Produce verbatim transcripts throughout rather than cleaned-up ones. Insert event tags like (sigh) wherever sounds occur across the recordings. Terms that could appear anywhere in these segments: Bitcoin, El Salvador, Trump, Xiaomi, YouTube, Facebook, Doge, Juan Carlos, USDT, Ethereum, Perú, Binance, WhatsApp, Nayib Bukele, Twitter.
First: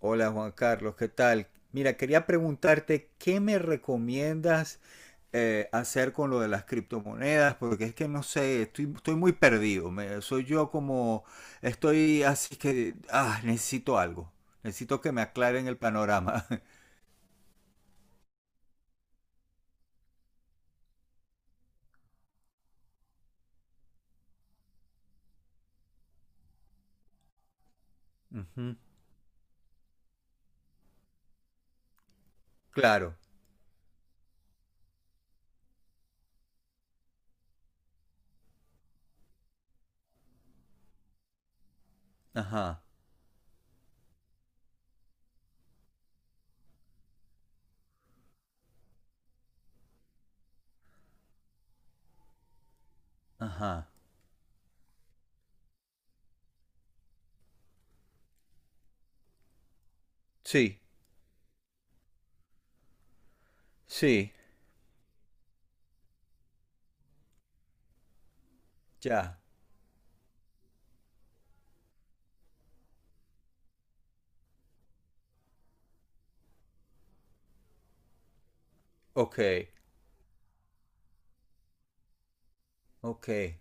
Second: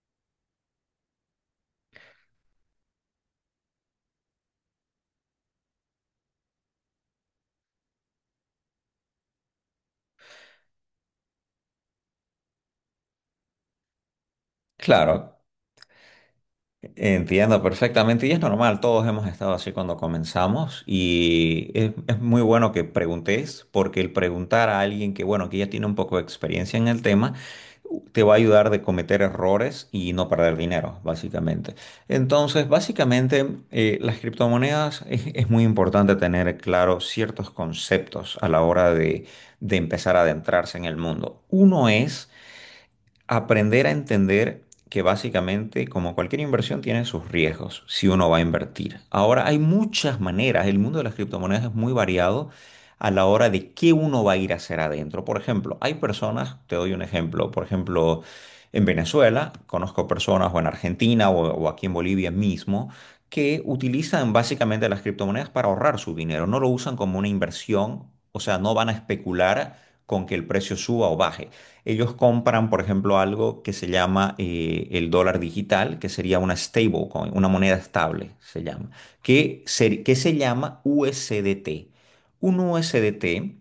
Hola Juan Carlos, ¿qué tal? Mira, quería preguntarte qué me recomiendas eh, hacer con lo de las criptomonedas, porque es que no sé, estoy, estoy muy perdido. Me- soy yo como, estoy así que, ah, necesito algo. Necesito que Claro, me aclaren el panorama. (laughs) entiendo perfectamente y es normal, todos hemos estado así cuando comenzamos y es, es muy bueno que preguntes porque el preguntar a alguien que, bueno, que ya tiene un poco de experiencia en el tema, te va a ayudar Ujú. de cometer errores y no perder dinero, básicamente. Entonces, Claro. básicamente, eh, las criptomonedas es, es muy importante tener claro ciertos conceptos a la hora de, de empezar a adentrarse en el mundo. Uno es... Ajá. Aprender a entender que básicamente, como cualquier inversión, tiene sus riesgos si uno va a invertir. Ahora, hay muchas maneras, el mundo de las criptomonedas es muy variado a la hora de Ajá. qué uno va a ir a hacer adentro. Por ejemplo, hay personas, te doy un ejemplo, por ejemplo, en Venezuela, conozco personas, o en Sí. Argentina, o, o aquí en Bolivia mismo, que utilizan Sí. básicamente las criptomonedas para ahorrar su dinero, no lo usan como una inversión, o sea, no van a Ya. especular con que el precio suba o baje. Ellos compran, por ejemplo, algo que se llama eh, el dólar digital, que sería una stablecoin, una moneda estable, se llama, Ok. que se, que se llama U S D T. Un Ok. U S D T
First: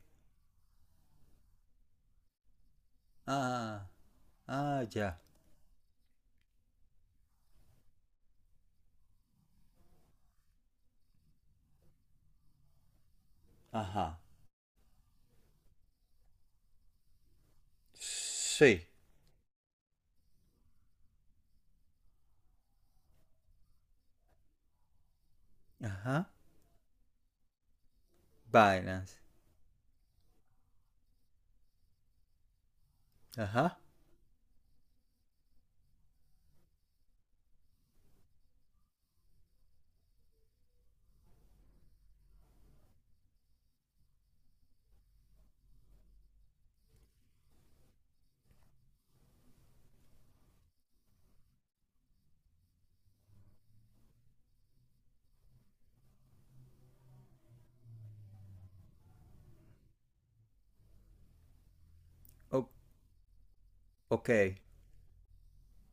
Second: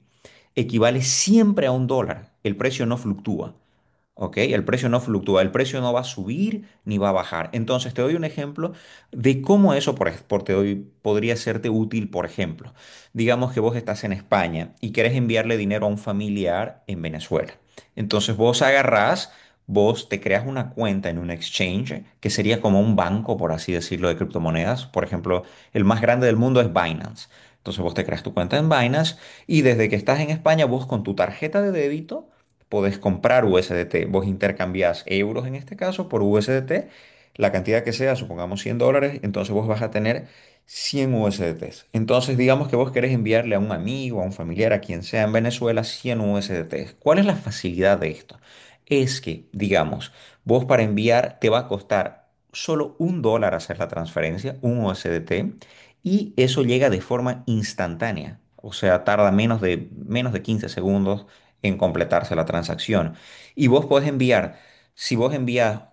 equivale siempre a un dólar. El precio no fluctúa. Ah. ¿Ok? El Ah, precio no ya. fluctúa, el precio no va a subir ni va a bajar. Entonces, te doy un ejemplo de cómo eso, por, ej- por te doy, podría serte útil, por ejemplo. Digamos que vos estás en Ajá. España y querés enviarle dinero a un familiar en Venezuela. Entonces, vos Sí. agarrás, vos te creas una cuenta en un exchange, que sería como un banco, por así decirlo, de criptomonedas. Por ejemplo, el más grande Ajá. del mundo es Binance. Entonces, vos te creas tu cuenta en Binance Binance. y desde que estás en España, vos con tu tarjeta de débito podés comprar Ajá. U S D T. Vos intercambiás euros en este caso por U S D T, la cantidad que sea, supongamos cien dólares, entonces vos vas a tener cien U S D Ts. Entonces digamos que vos querés enviarle a un amigo, a un familiar, a quien sea en Venezuela cien U S D Ts. ¿Cuál es la facilidad de esto? Es que, digamos, vos para enviar te va a costar solo un dólar hacer la transferencia, un U S D T, y eso llega de forma instantánea. O sea, tarda menos de, menos de quince segundos en completarse la O- transacción. Y vos podés ok. enviar, si vos envías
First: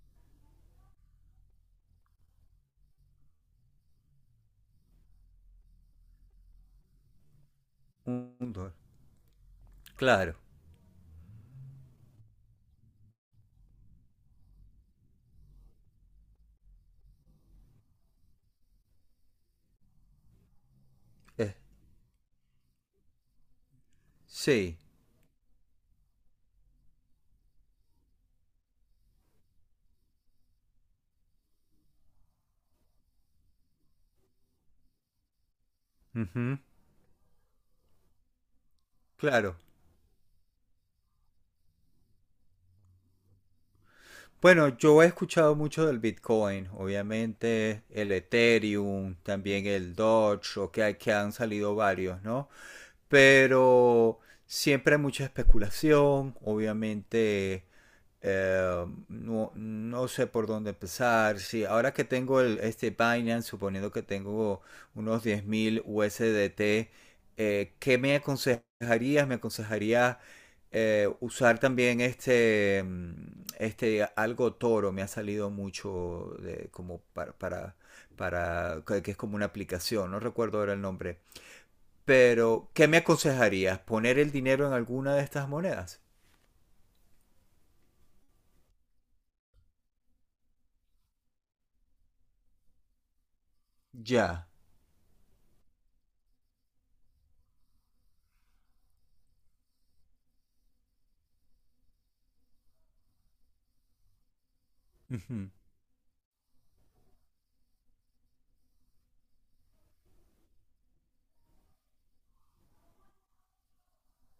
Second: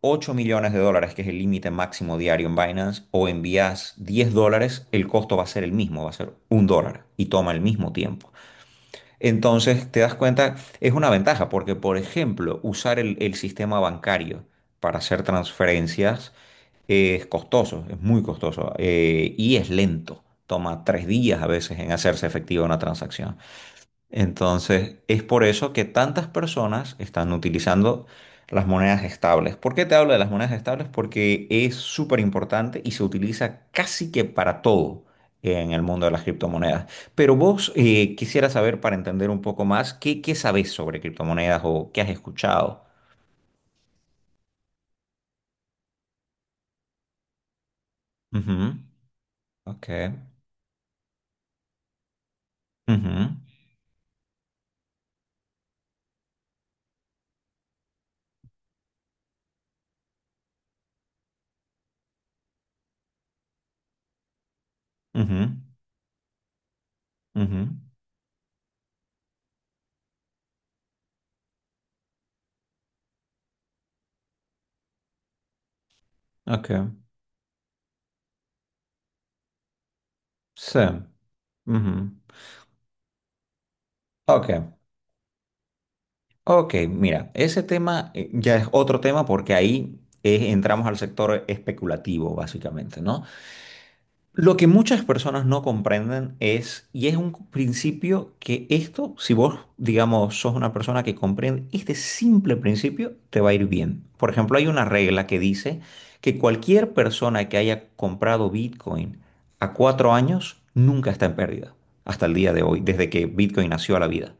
ocho millones de dólares, que es el límite máximo diario en Binance, o envías diez dólares, el costo va a ser el mismo, va a ser un dólar y toma el mismo tiempo. Un, un dólar. Entonces, te das Claro. cuenta, es una ventaja porque, por ejemplo, usar el, el sistema bancario para hacer transferencias es costoso, es muy costoso eh, y es lento. Toma tres días a Eh, veces en hacerse efectiva una transacción. sí. Entonces, es por eso que tantas personas están utilizando las monedas estables. ¿Por qué te hablo de las monedas estables? Porque es súper importante y se utiliza casi que para todo en el mundo de las Ujú. criptomonedas. Pero vos eh, quisiera saber, para entender un Claro. poco más, ¿qué, qué sabés sobre criptomonedas o qué has escuchado? Bueno, yo he escuchado mucho del Bitcoin, obviamente el Ujú. Ethereum, también Ok. el Doge, o que, hay- que han salido varios, ¿no? Ujú. Pero siempre hay mucha especulación, obviamente, eh, no, no sé por dónde empezar. Sí, ahora que tengo el, este Binance, suponiendo que tengo unos Ujú. diez mil U S D T, Ujú. eh, ¿qué me aconsejarías? ¿Me aconsejarías eh, usar también este, mm, este algo toro me ha salido mucho de- Ok. como para, para, para- que que es como una aplicación, no recuerdo ahora Sí. el nombre. Ujú. Pero, ¿qué me aconsejarías? ¿Poner el dinero en Ok. alguna de estas monedas? Ok, mira, ese tema eh, ya es otro tema porque ahí eh, entramos al sector especulativo, básicamente, ¿no? Ya. Lo que muchas personas no comprenden es, y es un principio que esto, si vos, digamos, sos una persona que comprende este simple principio, te va a ir bien. Por ejemplo, hay una regla que Ujú. dice que cualquier persona que haya comprado Bitcoin a cuatro años nunca está en pérdida, hasta el día de hoy, desde que Bitcoin nació a la vida.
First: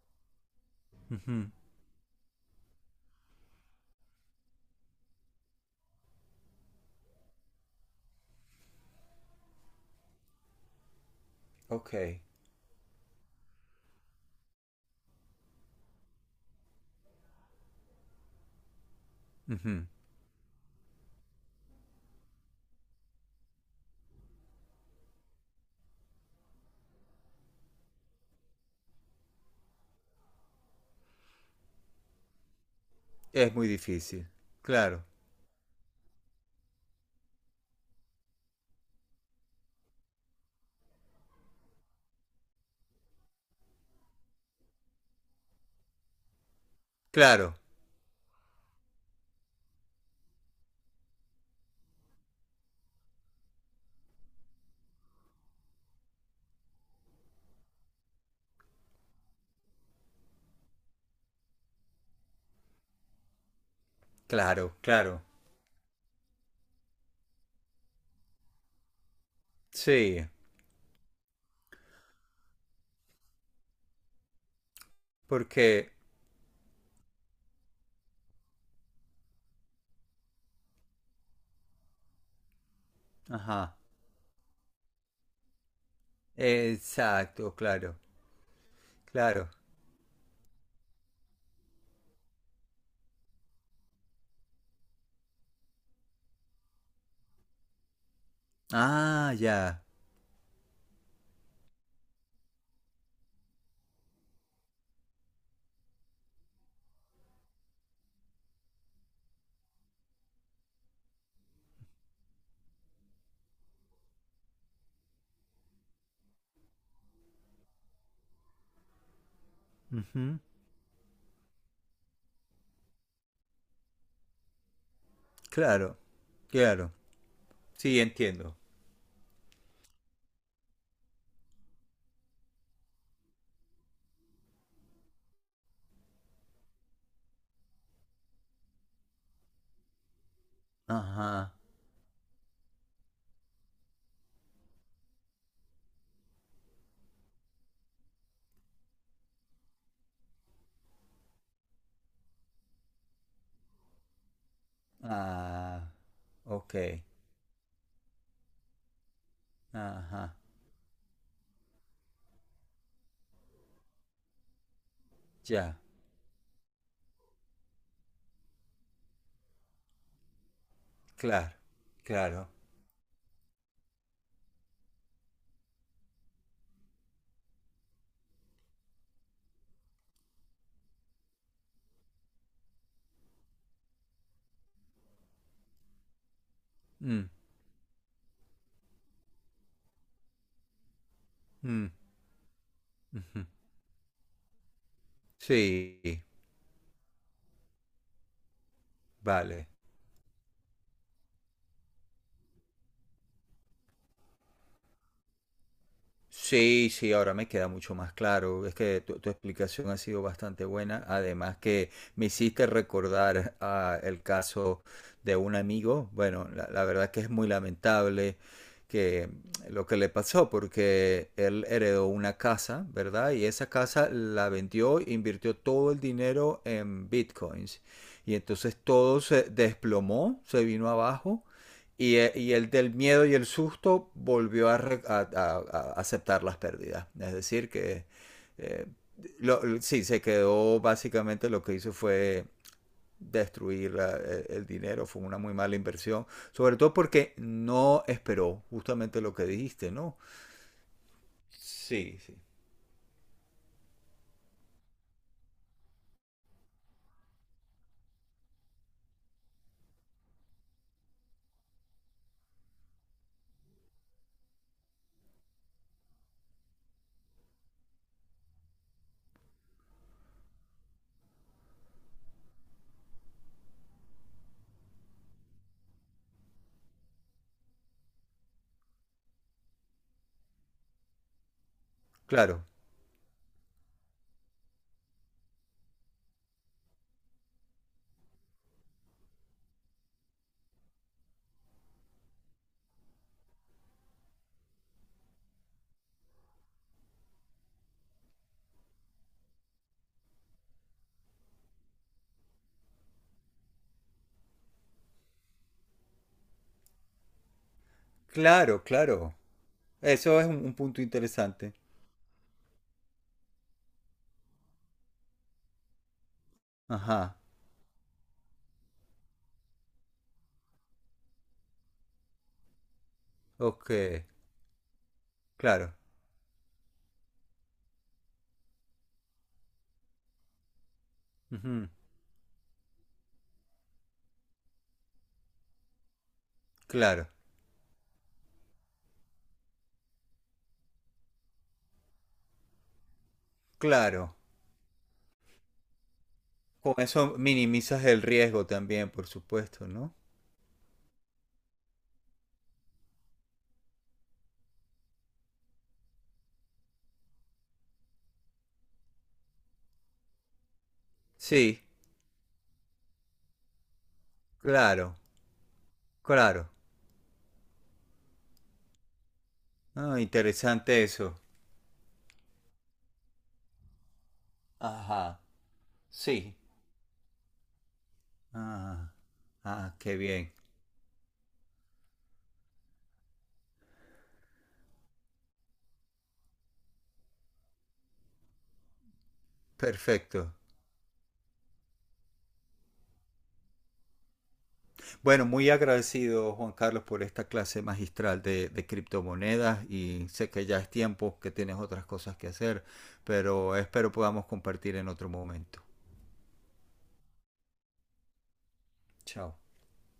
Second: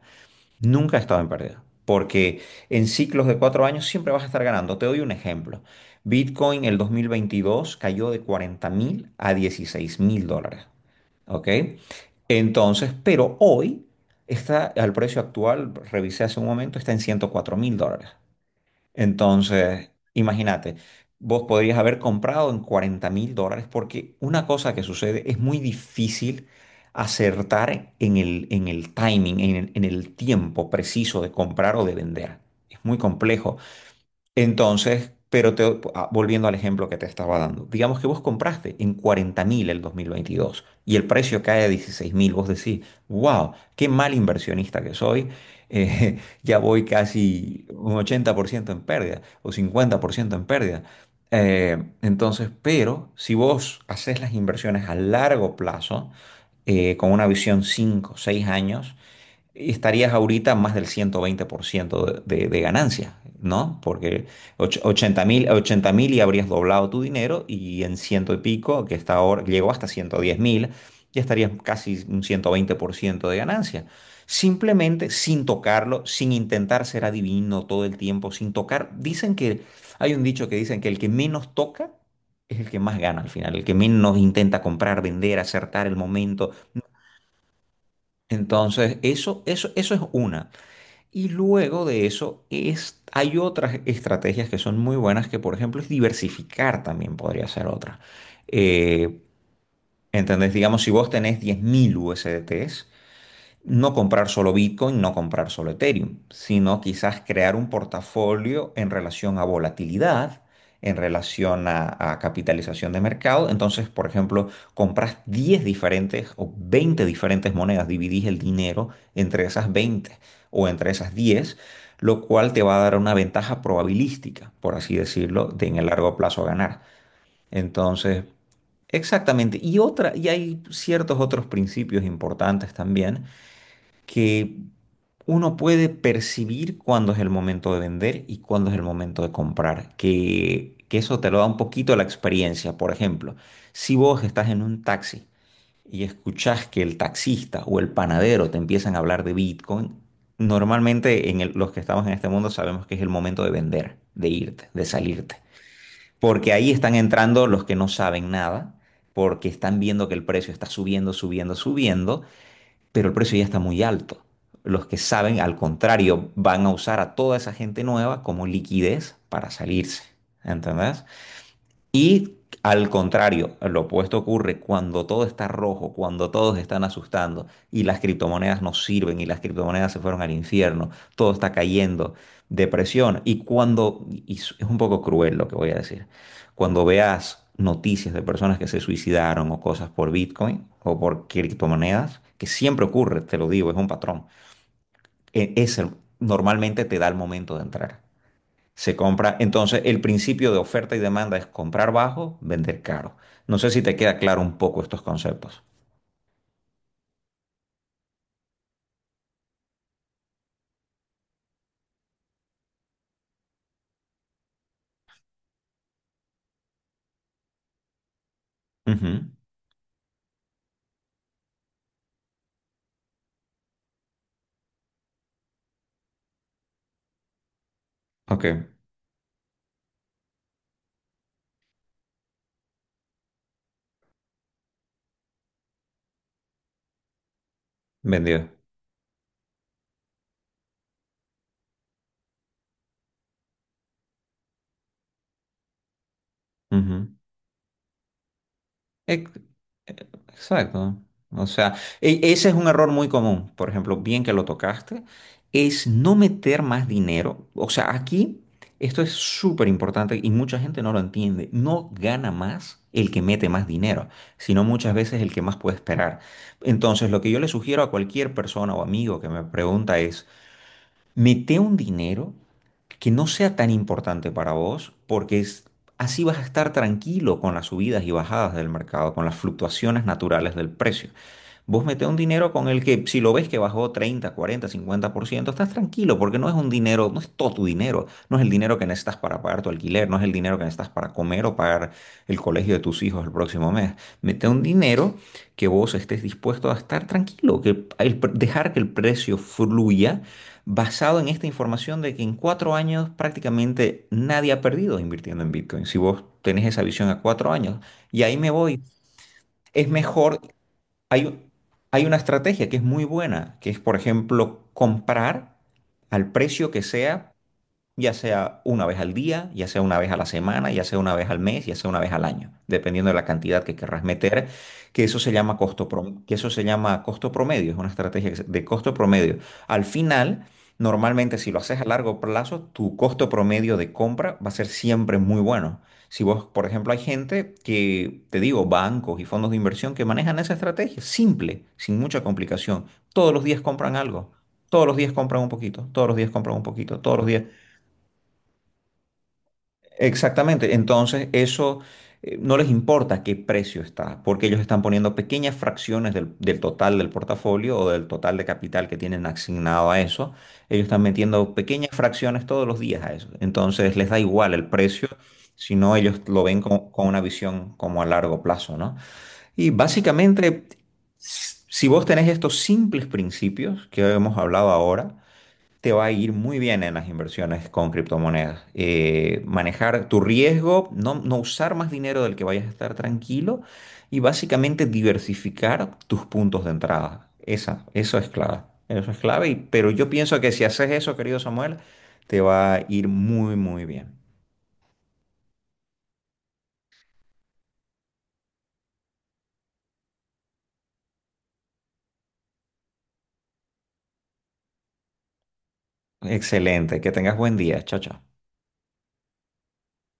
Nunca he estado en Ujú. pérdida, porque en ciclos de cuatro años siempre vas a estar ganando. Te doy un ejemplo. Bitcoin el dos mil veintidós cayó de cuarenta mil a dieciséis mil dólares. ¿Ok? Ok. Entonces, pero hoy está al precio actual, revisé hace un momento, está en ciento cuatro mil dólares. Ujú. Entonces, imagínate, vos podrías haber comprado en cuarenta mil dólares porque una cosa que sucede es muy difícil acertar en el, en el timing, en el, en el tiempo preciso de comprar o de vender. Es muy Es complejo. muy difícil. Claro, Entonces, pero te- ah, volviendo al ejemplo que te estaba dando, digamos que vos compraste en cuarenta mil el dos mil veintidós y el precio cae a dieciséis mil, vos decís, wow, qué mal inversionista que soy, eh, (laughs) ya voy claro, casi un ochenta por ciento en pérdida o cincuenta por ciento en pérdida. Eh, entonces, pero si vos haces las inversiones a largo plazo, eh, con una visión cinco, seis años, estarías ahorita más del ciento veinte por ciento de, de, de ganancia, ¿no? Porque claro, och- claro. 80 mil, 80 mil y habrías doblado tu dinero y en ciento y pico, que está ahora, llegó hasta Sí, 110 mil, ya estarías casi un ciento veinte por ciento de ganancia. Simplemente sin porque… tocarlo, sin intentar ser adivino todo el tiempo, sin tocar. Dicen que, hay un dicho que dicen que el que menos toca es el que más gana al final, el que Ajá. menos intenta comprar, vender, acertar el momento. Exacto, claro, Entonces, eso, claro. eso, eso es una. Y luego de eso es, hay otras estrategias que son muy buenas, que por ejemplo es diversificar también podría ser otra. Eh, Ah, ya. ¿entendés? Digamos, si vos tenés diez mil U S D Ts, no comprar solo Bitcoin, no comprar solo Ethereum, sino quizás crear un portafolio en relación a volatilidad, en relación a, a capitalización de mercado. Entonces, por ejemplo, compras diez diferentes o veinte diferentes monedas, dividís el dinero entre esas veinte Ujú. o entre esas diez lo cual te va a dar una ventaja probabilística, por así decirlo, de en el Claro, largo plazo ganar. claro. Sí, Entonces, entiendo. exactamente. Y otra, y hay ciertos otros principios importantes también que uno puede percibir cuándo es el momento de vender y cuándo es el momento de comprar, que, que eso te lo da Ajá. un poquito la experiencia. Por ejemplo, si vos estás en un taxi y escuchás que el taxista o el panadero te empiezan a hablar de Bitcoin, normalmente en el- los que estamos en este mundo sabemos que es el momento de vender, de irte, de salirte, Ah, porque ahí ok. están entrando los que no saben nada. Porque están viendo que el Ajá. precio está subiendo, subiendo, subiendo, pero el precio ya está muy alto. Los que saben, al Ya. contrario, van a usar a toda esa gente nueva como liquidez para salirse. ¿Entendés? Claro, Y claro. al contrario, lo opuesto ocurre cuando todo está rojo, cuando todos están asustando y las criptomonedas no sirven y las criptomonedas se fueron al infierno, todo está cayendo, depresión. Y cuando, y es es un poco cruel lo que voy a decir, cuando Mm, veas noticias de personas que se suicidaron o cosas por Bitcoin o por mm, criptomonedas, que siempre ocurre, te ujú. lo digo, es un patrón, e- es el- Sí, normalmente te da el momento de entrar. Se compra, vale. entonces el principio de oferta y demanda es comprar bajo, vender caro. No sé si te queda claro un poco estos conceptos. Sí, sí, ahora me queda mucho más claro. Es que tu, tu explicación ha sido bastante buena. Además que me hiciste recordar, ah, el caso de un amigo. Bueno, la, la verdad que es muy lamentable Ujú. que lo que le pasó porque él heredó una casa, ¿verdad? Y esa casa la vendió, invirtió todo el dinero en bitcoins. Y Ok, entonces todo se desplomó, se vino abajo y, e- y el del miedo y el susto volvió a, re- a- a- a aceptar las pérdidas. Es decir, que vendido. eh, lo- l- sí, se quedó. Básicamente, lo que hizo fue destruir la- e- el dinero. Fue una muy mala inversión. Sobre todo Ujú. porque no esperó justamente Eh, lo que dijiste, ¿no? Exacto. O sea, e- Sí, sí. ese es un error muy común. Por ejemplo, bien que lo tocaste, es no meter más dinero. O sea, aquí esto es súper importante y mucha gente no lo entiende. No gana más el que mete más dinero, sino muchas veces el que más puede esperar. Entonces, lo que yo le sugiero a cualquier persona o amigo que me pregunta es, mete un dinero que no sea tan importante para vos, porque es- así vas a estar tranquilo con las subidas y bajadas del mercado, con las fluctuaciones naturales del precio. Vos metés un dinero Claro, con el que, si lo ves que bajó treinta cuarenta cincuenta por ciento estás tranquilo porque no es un dinero, no es todo tu dinero, no es el dinero que necesitas para pagar tu alquiler, no es el dinero que necesitas para comer o pagar el colegio de tus hijos el próximo mes. Mete un dinero que vos estés dispuesto a estar tranquilo, que el pre- dejar que el precio fluya basado en esta información de que en cuatro años prácticamente nadie ha perdido invirtiendo en Bitcoin. Si vos tenés esa visión a cuatro años, y ahí me voy. claro, claro. Es Eso mejor es un, un punto hay, u- interesante. hay una estrategia que es muy buena, que es, por ejemplo, comprar al precio que sea Ajá, ya sea una vez al día, ya sea una vez a la semana, ya sea una vez al mes, ya sea una vez al año, dependiendo de la cantidad que ok, querrás meter, que eso se llama costo claro, prom- que eso se llama costo promedio, es una estrategia que se- de costo promedio. Al final, normalmente si lo haces a ujú, largo plazo, tu costo promedio de compra va a ser siempre muy bueno. Si vos, por ejemplo, hay claro, gente que, te digo, bancos y fondos de inversión que manejan esa estrategia, simple, sin mucha complicación. Todos los días compran algo. claro. Todos los días compran un poquito, todos los días compran un Con poquito, todos los eso días. minimizas el riesgo también, por supuesto, ¿no? Exactamente. Entonces, eso eh, no les importa qué precio está, porque ellos están poniendo pequeñas fracciones del, del total del portafolio o del total de capital que tienen asignado a eso. Ellos están metiendo Sí, pequeñas fracciones todos los días a eso. Entonces, les da igual el precio, claro, sino ellos lo ven claro. con, con una visión como a largo plazo, ¿no? Y Ah, básicamente, interesante eso. si si vos tenés estos simples principios que hemos hablado ahora, Ajá, te va a ir sí. muy bien en las inversiones con criptomonedas. Ah, Eh, ah, manejar qué tu bien. riesgo, no, no usar más dinero del que vayas a estar tranquilo y básicamente diversificar tus puntos de entrada. Esa, eso es clave. Eso es clave, y- pero yo pienso que Perfecto. si haces eso, querido Samuel, te va a ir muy, muy bien. Bueno, muy agradecido, Juan Carlos, por esta clase magistral de, de criptomonedas y sé que ya es tiempo, que tienes otras cosas que hacer, pero espero podamos compartir en otro momento. Excelente, que tengas buen día. Chao, chao. Chao.